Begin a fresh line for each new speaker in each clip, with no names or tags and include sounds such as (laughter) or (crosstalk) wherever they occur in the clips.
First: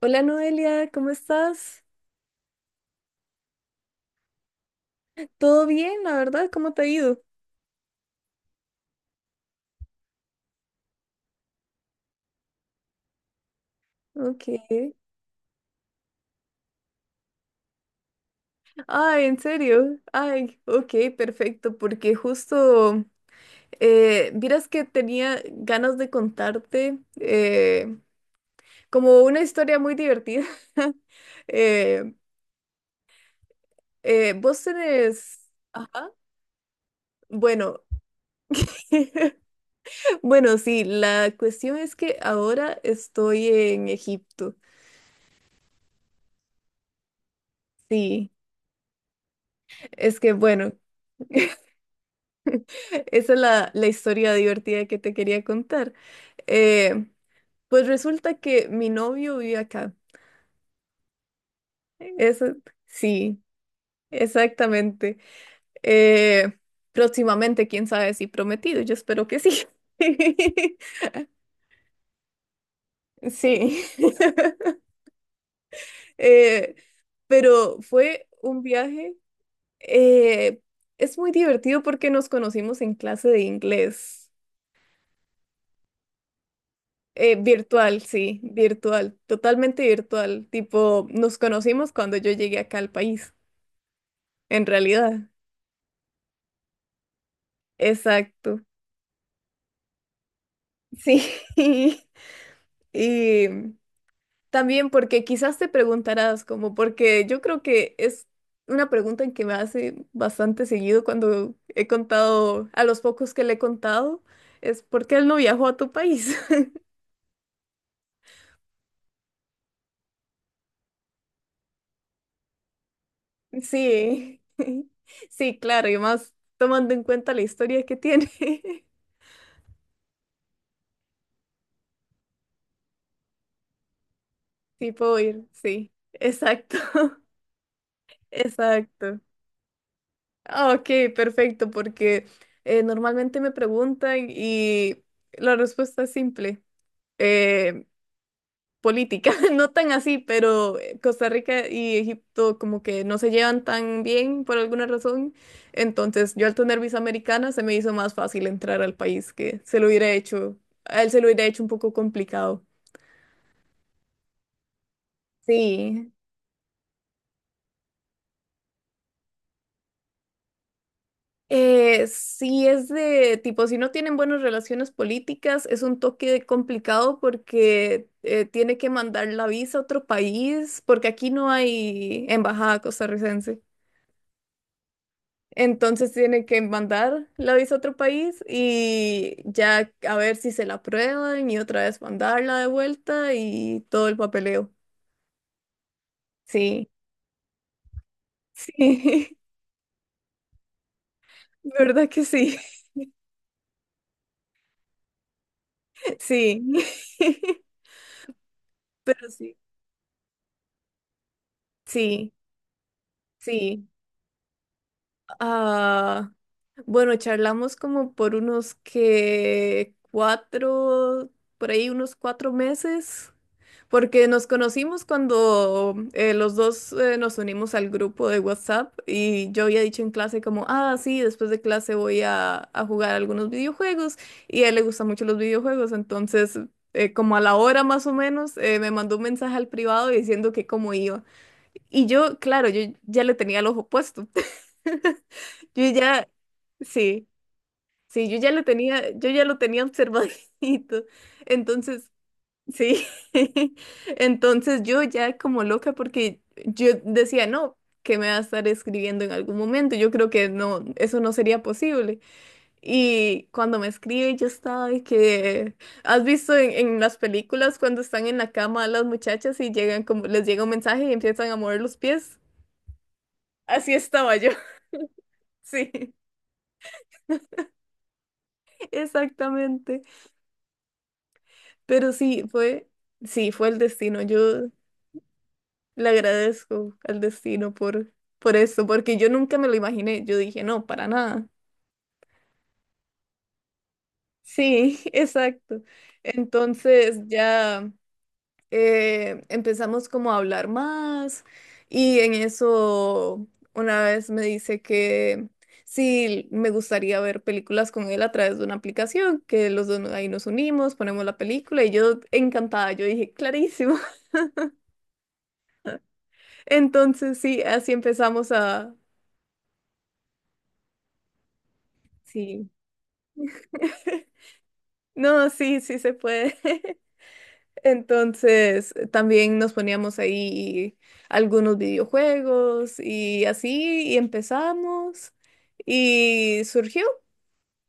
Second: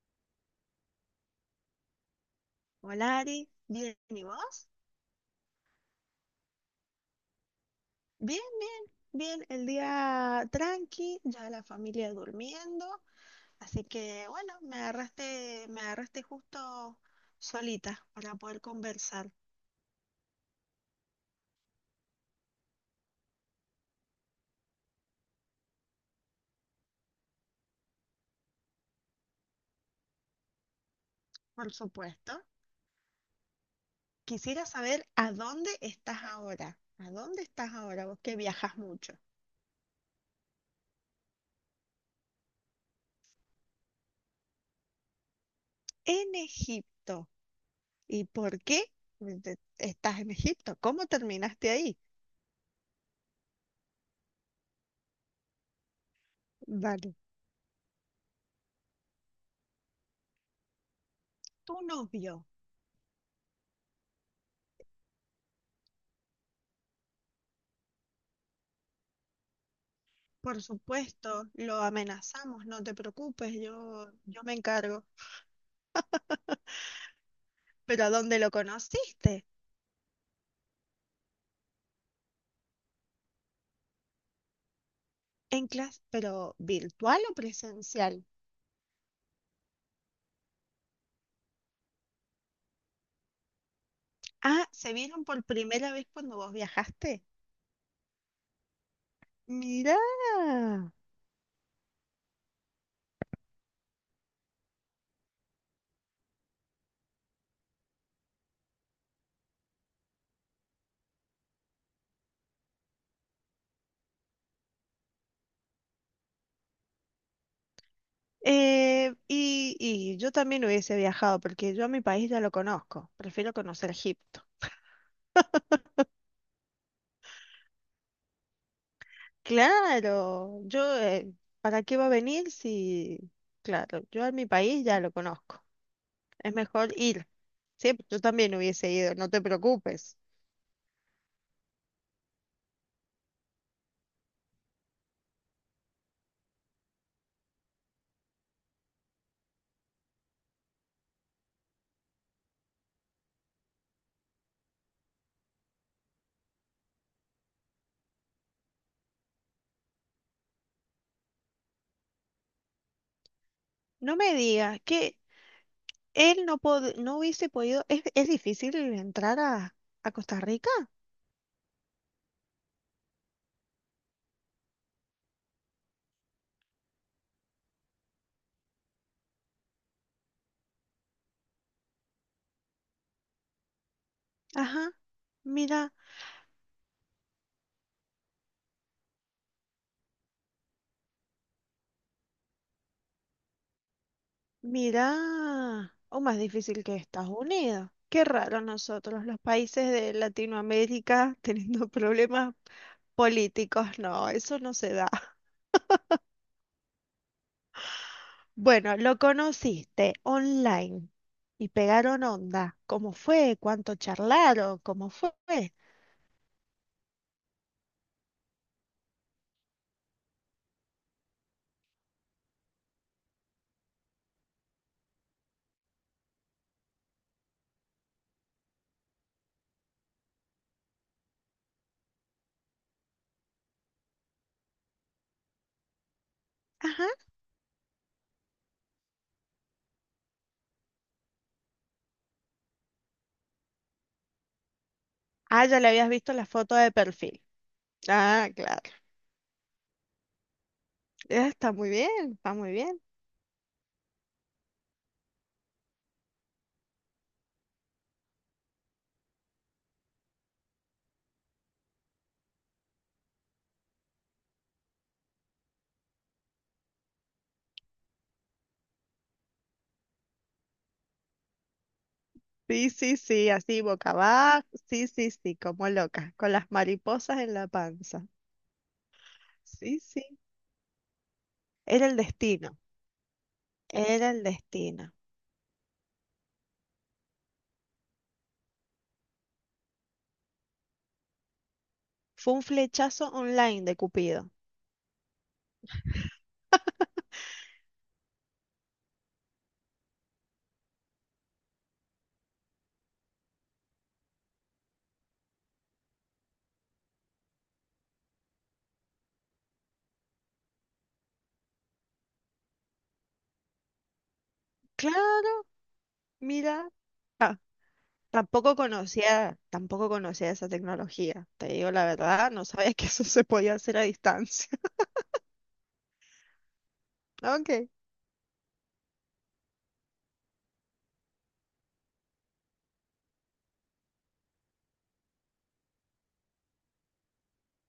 Hola Noelia, ¿cómo estás?
Hola Ari, bien, ¿y vos?
¿Todo bien, la verdad? ¿Cómo te ha ido?
Bien, bien, bien, el día tranqui, ya la familia durmiendo, así que
Ok.
bueno, me agarraste justo solita para poder
Ay,
conversar,
¿en serio? Ay, ok, perfecto, porque justo, vieras que tenía ganas de contarte como una historia muy divertida. (laughs)
por
Eh,
supuesto.
vos
Quisiera saber a
tenés...
dónde
Ajá.
estás ahora, a dónde estás
Bueno,
ahora, vos que viajas mucho.
(laughs) bueno, sí, la cuestión es que ahora estoy en Egipto.
En Egipto, ¿y
Sí,
por qué estás
es
en
que bueno.
Egipto? ¿Cómo
(laughs)
terminaste ahí?
Esa es la historia divertida que te quería contar. Eh,
Vale,
pues resulta que mi novio vive acá.
tu novio.
Eso, sí, exactamente. Eh, Próximamente, quién sabe si prometido, yo espero que sí.
Por
(laughs)
supuesto, lo amenazamos, no te preocupes,
Sí.
yo me
(laughs)
encargo.
Eh, pero
¿Pero a
fue
dónde lo
un viaje.
conociste?
eh, es muy divertido porque nos conocimos en clase de inglés.
En clase, pero ¿virtual o
Virtual,
presencial?
sí, virtual, totalmente virtual. Tipo, nos conocimos cuando yo llegué acá al país, en
Ah, ¿se
realidad.
vieron por primera vez cuando vos viajaste?
Exacto.
Mirá.
Sí. (laughs) Y también porque quizás te preguntarás, como porque yo creo que es una pregunta en que me hace bastante seguido cuando he contado, a los pocos que le he contado, es ¿por qué él no viajó a tu país?
Y yo también hubiese viajado porque yo a mi país ya lo conozco, prefiero
(laughs)
conocer
Sí.
Egipto.
(laughs) Sí, claro, y más tomando en cuenta la historia que tiene. (laughs)
Claro, yo, ¿para qué va a venir si... Claro, yo a mi país
Sí,
ya lo
puedo ir,
conozco,
sí,
es
exacto,
mejor
(laughs)
ir. Sí, yo también hubiese ido,
exacto.
no te preocupes.
Ah, ok, perfecto, porque normalmente me preguntan y la respuesta es simple, eh, política, (laughs) no tan así, pero Costa Rica y Egipto como que no se llevan tan bien por alguna razón, entonces yo al tener visa americana se me hizo más fácil entrar al país que se lo hubiera hecho, a él se lo hubiera hecho un poco complicado.
No me digas que
Sí.
él no, no hubiese podido, es difícil entrar a Costa Rica.
Sí, es de tipo, si no tienen buenas relaciones políticas, es un toque complicado porque tiene que mandar la visa a otro país, porque aquí no hay embajada costarricense.
Ajá, mira,
Entonces tiene que mandar la visa a otro país y ya a ver si se la aprueban y otra vez mandarla de vuelta y todo el papeleo.
mira, o más difícil
Sí,
que Estados Unidos. Qué raro nosotros,
sí,
los países de Latinoamérica (laughs)
(laughs)
teniendo
¿verdad que
problemas
sí? (laughs)
políticos, no, eso no se da. (laughs)
Sí, (laughs)
Bueno, lo
pero sí,
conociste online y pegaron
sí,
onda. ¿Cómo fue?
sí.
¿Cuánto charlaron? ¿Cómo fue?
Ah, bueno, charlamos como por unos que cuatro, por ahí unos cuatro meses, porque nos conocimos cuando los dos nos unimos al grupo de WhatsApp y yo había dicho en clase como, ah, sí, después de clase voy a jugar algunos videojuegos y a él le gustan mucho los videojuegos, entonces
Ajá.
como a la hora más o menos me mandó un mensaje al privado diciendo que cómo iba. Y yo, claro, yo ya le tenía el ojo puesto. (laughs)
Ah, ya
Yo
le habías
ya,
visto la foto de
sí,
perfil.
sí,
Ah, claro.
yo ya lo tenía observadito.
Ah, está muy bien,
Entonces,
está muy bien.
sí, (laughs) entonces yo ya como loca porque yo decía, no, que me va a estar escribiendo en algún momento. Yo creo que no, eso no sería posible. Y cuando me escribe, yo estaba de que, ¿has visto en las películas cuando están en la cama las muchachas y llegan como, les llega un mensaje y empiezan a mover los pies?
Sí, sí, sí, así
Así
boca
estaba yo,
abajo. Sí, sí, sí,
(laughs)
como
sí,
loca, con las mariposas en la panza. Sí,
exactamente.
sí. Era
Pero
el destino,
sí, fue el destino.
era el
Yo
destino.
le agradezco al destino por eso, porque yo nunca me lo imaginé. Yo dije, no, para nada.
Fue un flechazo online de Cupido.
Sí, (laughs) exacto. Entonces ya empezamos como a hablar más y en eso una vez me dice que sí, me gustaría ver películas con él a través de una aplicación, que los dos ahí nos unimos, ponemos la película y yo encantada, yo dije, clarísimo.
Claro, mira,
Entonces sí, así empezamos
tampoco
a...
conocía, tampoco conocía esa tecnología. Te digo la verdad, no
Sí.
sabía que eso se podía hacer a
(laughs)
distancia. (laughs)
No, sí, sí se puede. (laughs)
Ok.
Entonces también nos poníamos ahí algunos videojuegos y así y empezamos y surgió,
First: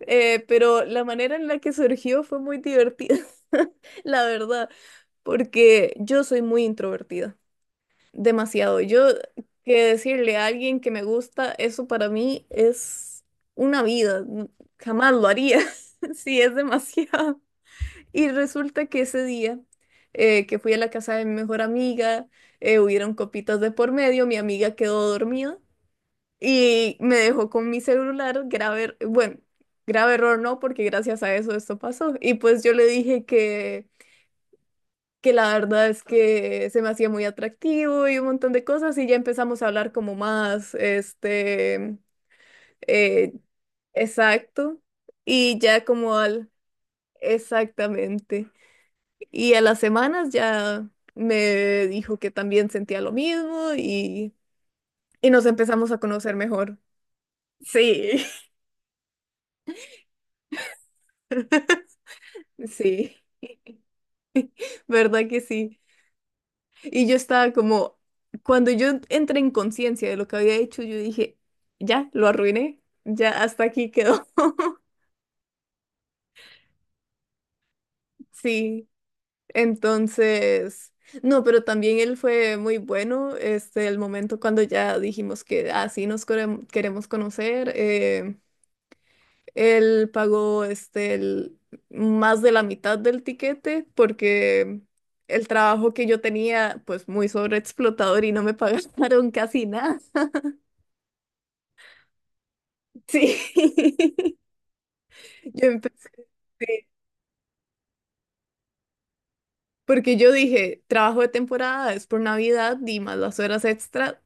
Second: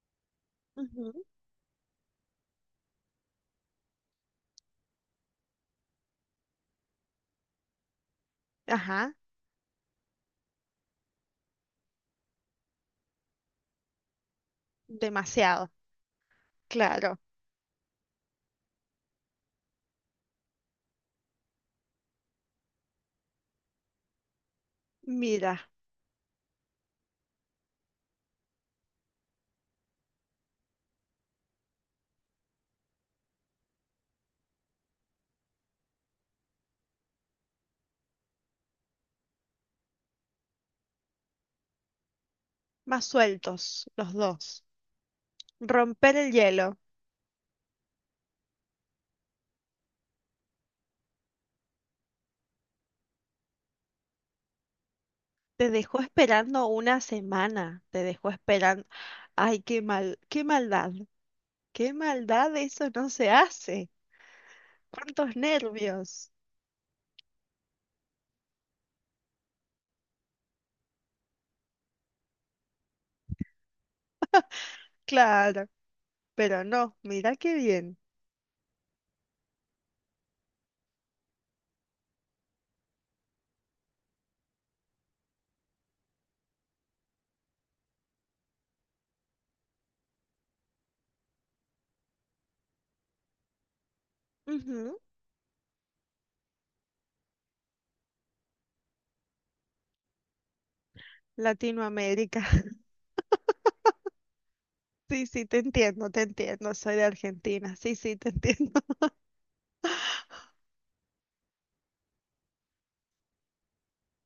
pero la
Ujú.
manera en la que surgió fue muy divertida, (laughs) la verdad, porque yo soy muy introvertida, demasiado. Yo
Ajá,
que decirle a alguien que me gusta, eso para mí es una vida. Jamás lo haría.
demasiado,
(laughs) Sí, es
claro.
demasiado. Y resulta que ese día que fui a la casa de mi mejor amiga, hubieron copitas de por medio, mi amiga quedó
Mira.
dormida y me dejó con mi celular, bueno, grave error no, porque gracias a eso esto pasó. Y pues yo le dije que la verdad es que se me hacía muy atractivo y un montón de cosas y ya empezamos a hablar como más,
Más
eh,
sueltos los dos.
exacto, y ya
Romper
como
el
al,
hielo.
exactamente, y a las semanas ya me dijo que también sentía lo mismo y nos
Te
empezamos a
dejó
conocer
esperando
mejor.
una semana, te
Sí,
dejó esperando. Ay, qué mal, qué maldad,
(laughs)
eso no
sí,
se hace.
¿verdad
¿Cuántos
que sí?
nervios?
Y yo estaba como, cuando yo entré en conciencia de lo que había hecho, yo dije, ya, lo arruiné, ya hasta aquí quedó. (laughs)
Claro, pero no, mira qué bien.
Sí, entonces, no, pero también él fue muy bueno, este, el momento cuando ya dijimos que así queremos conocer, él pagó, más de la mitad del tiquete porque
Ujú,
el trabajo que yo tenía, pues muy sobreexplotador y no me pagaron (laughs) casi nada.
Latinoamérica. (laughs)
Sí. (laughs)
Sí, sí,
Yo empecé,
te entiendo,
sí,
soy de Argentina. Sí, sí, te entiendo.
porque yo dije, trabajo de temporada es por Navidad y más las horas extra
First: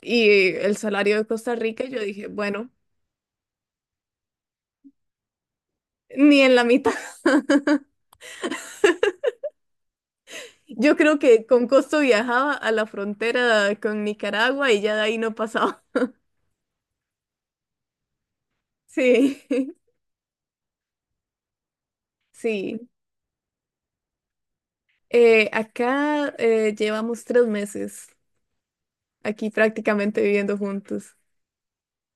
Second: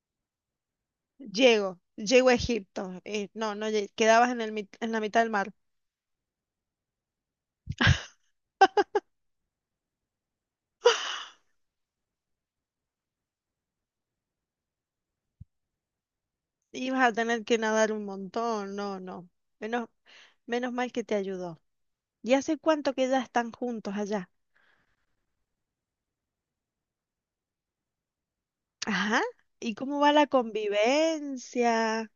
y el salario
(laughs)
de Costa
Llego,
Rica, yo dije,
llego a
bueno,
Egipto. No, no, quedabas en el, en la mitad del mar.
ni en la mitad. (laughs) Yo creo
(laughs)
que con costo viajaba a la frontera con Nicaragua y ya de ahí no pasaba. (laughs)
Y vas a tener que nadar un montón, no, no.
Sí,
Menos,
(laughs)
menos mal que te ayudó. ¿Y hace
sí.
cuánto que ya están juntos allá?
Acá llevamos tres meses
Ajá.
aquí
¿Y cómo va
prácticamente
la
viviendo juntos.
convivencia?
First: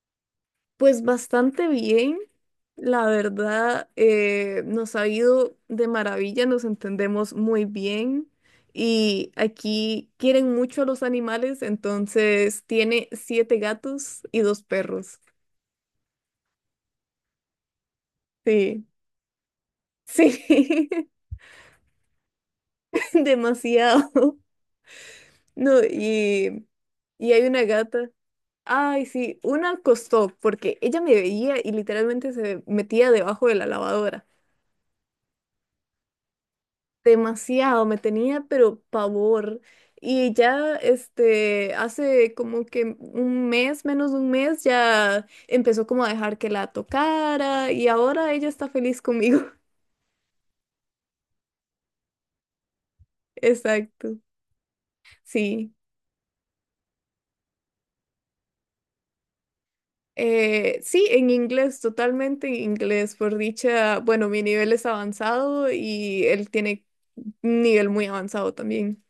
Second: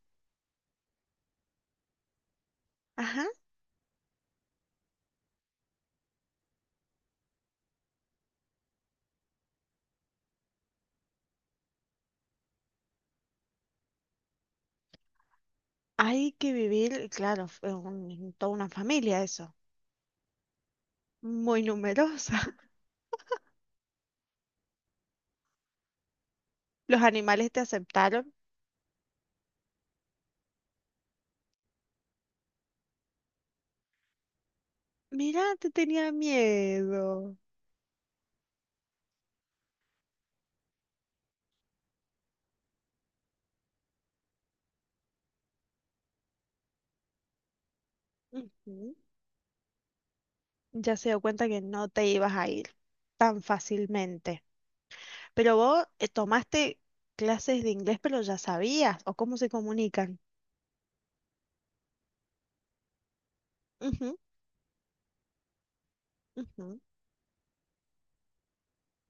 Pues bastante bien, la
Ajá.
verdad, nos ha ido de maravilla, nos entendemos muy bien y aquí quieren mucho a los animales, entonces tiene siete gatos y dos perros.
Hay que vivir, claro, toda una
Sí,
familia eso.
sí,
Muy numerosa.
(laughs) demasiado. No, y,
(laughs) ¿Los
y hay
animales te
una gata.
aceptaron?
Ay, sí, una costó porque ella me veía y literalmente se metía debajo de la lavadora.
Mira, te tenía miedo.
Demasiado, me tenía pero pavor. Y ya este hace como que un mes, menos de un mes, ya empezó como a dejar que la tocara y ahora ella está
Ujú.
feliz conmigo. (laughs)
Ya se dio cuenta que no te ibas a ir tan
Exacto.
fácilmente. Pero
Sí.
vos tomaste clases de inglés, pero ya sabías, o cómo se comunican.
Sí, en inglés, totalmente en inglés. Por dicha,
Ujú,
bueno, mi nivel es avanzado y él
ujú,
tiene un nivel muy avanzado también.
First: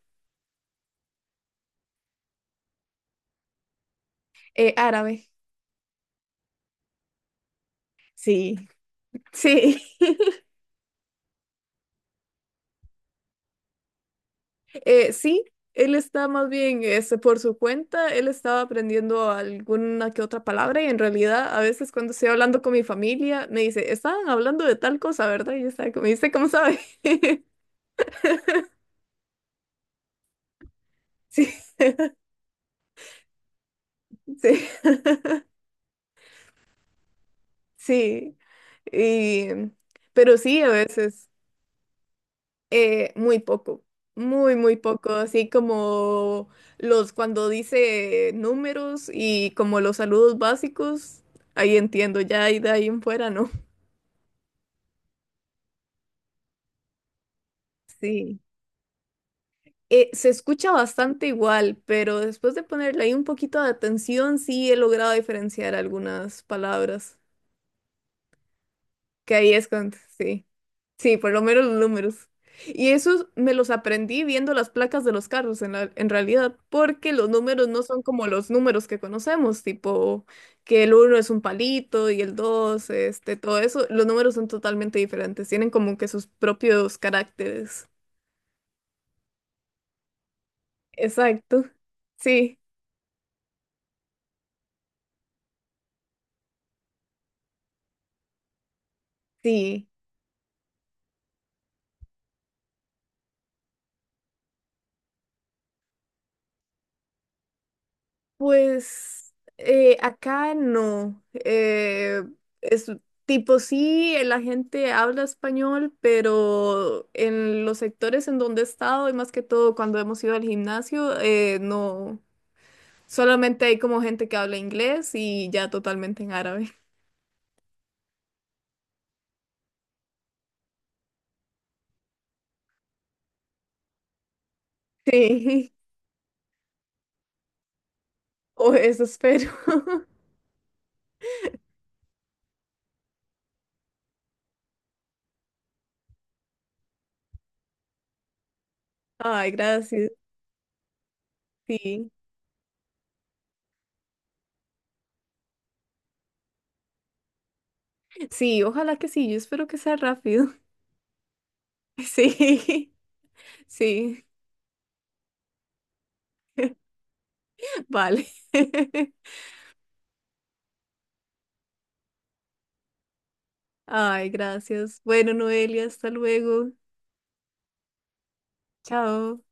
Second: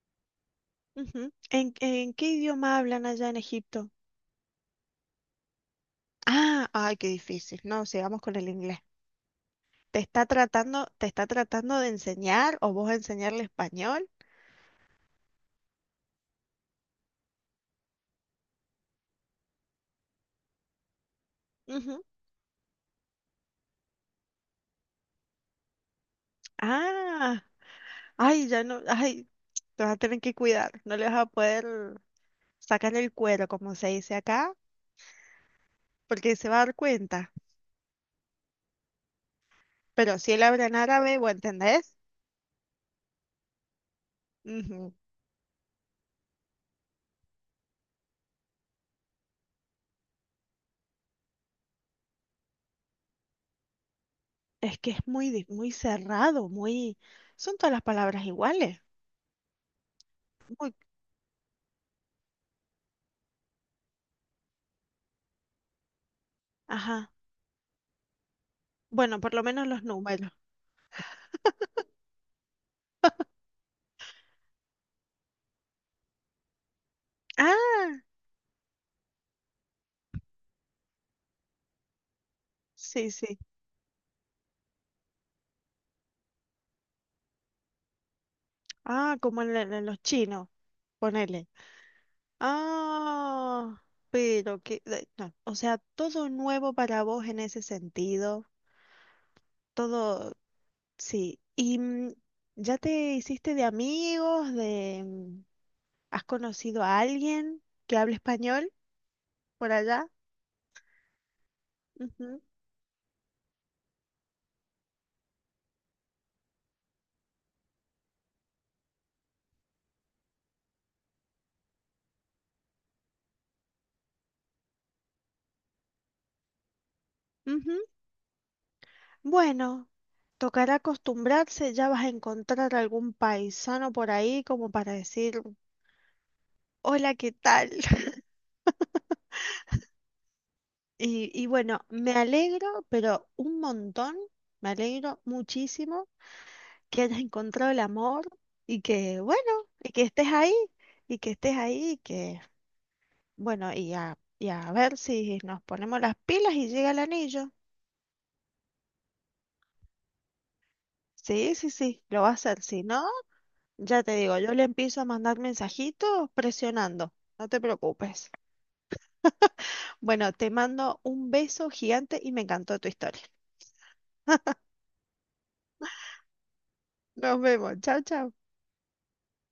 ujú. En qué idioma hablan allá en Egipto?
Árabe.
Ah, ay, qué difícil. No, sigamos con el
Sí,
inglés.
(laughs) sí.
Te está tratando de enseñar o vos enseñarle español?
Sí, él está más bien este, por su cuenta, él estaba aprendiendo alguna que otra palabra y en realidad a veces
Ujú.
cuando estoy hablando con mi familia me dice, estaban hablando de tal cosa, ¿verdad? Y yo estaba como, me dice, ¿cómo sabe? (laughs)
Ah, ay, ya no, ay, te vas a tener que cuidar. No le vas a
Sí,
poder sacar el cuero, como se dice acá,
sí, (laughs)
porque se va a dar cuenta.
sí. Y,
Pero si
pero
él
sí,
habla
a
en árabe,
veces,
¿vos entendés?
muy poco, muy
Ujú.
poco, así como los cuando dice números y como los saludos básicos, ahí entiendo, ya y de ahí en fuera, ¿no?
Es que es muy, muy cerrado, muy... Son todas las palabras
Sí.
iguales.
Se escucha
Muy...
bastante igual, pero después de ponerle ahí un poquito de atención, sí he logrado diferenciar algunas
Ajá.
palabras.
Bueno,
Que
por lo
ahí
menos
es
los
cuando,
números.
sí. Sí, por lo menos los números. Y esos me los aprendí viendo las placas de los carros en realidad, porque los números no son
Ah,
como los números que conocemos, tipo que el uno es un palito y el dos
sí,
este,
sí.
todo eso. Los números son totalmente diferentes, tienen como que sus propios caracteres.
Ah, como en, en los chinos, ponele.
Exacto. Sí,
Ah, pero que... no, o sea, todo nuevo para vos en ese sentido.
sí.
Todo, sí. ¿Y mm, ya te hiciste de amigos, de... mm, ¿has conocido a alguien que hable español
Pues
por allá?
acá no.
Ujú,
Es tipo sí, la gente habla español, pero en los sectores en donde he estado y más que todo cuando hemos ido al gimnasio, no. Solamente hay como gente que habla inglés y ya totalmente en árabe. (laughs)
ujú. Bueno. Tocará acostumbrarse, ya vas a encontrar algún paisano por ahí como para decir,
Sí,
hola, ¿qué tal? (laughs)
o eso espero. (laughs)
Y, y bueno, me alegro, pero un montón, me alegro muchísimo que hayas encontrado el amor y que, bueno,
Ay,
y que
gracias.
estés ahí, y que estés ahí, y
Sí,
que, bueno, y a ver si nos ponemos las pilas y llega el anillo.
sí, ojalá que sí. Yo espero que sea rápido. (laughs)
Sí, sí, sí, lo va a hacer. Si
Sí,
no, ya te
sí,
digo, yo le empiezo a mandar mensajitos presionando. No te
vale.
preocupes.
(laughs)
Bueno, te mando un beso gigante y me encantó tu historia.
Ay, gracias. Bueno, Noelia, hasta luego.
Nos vemos. Chao, chao.
Chao.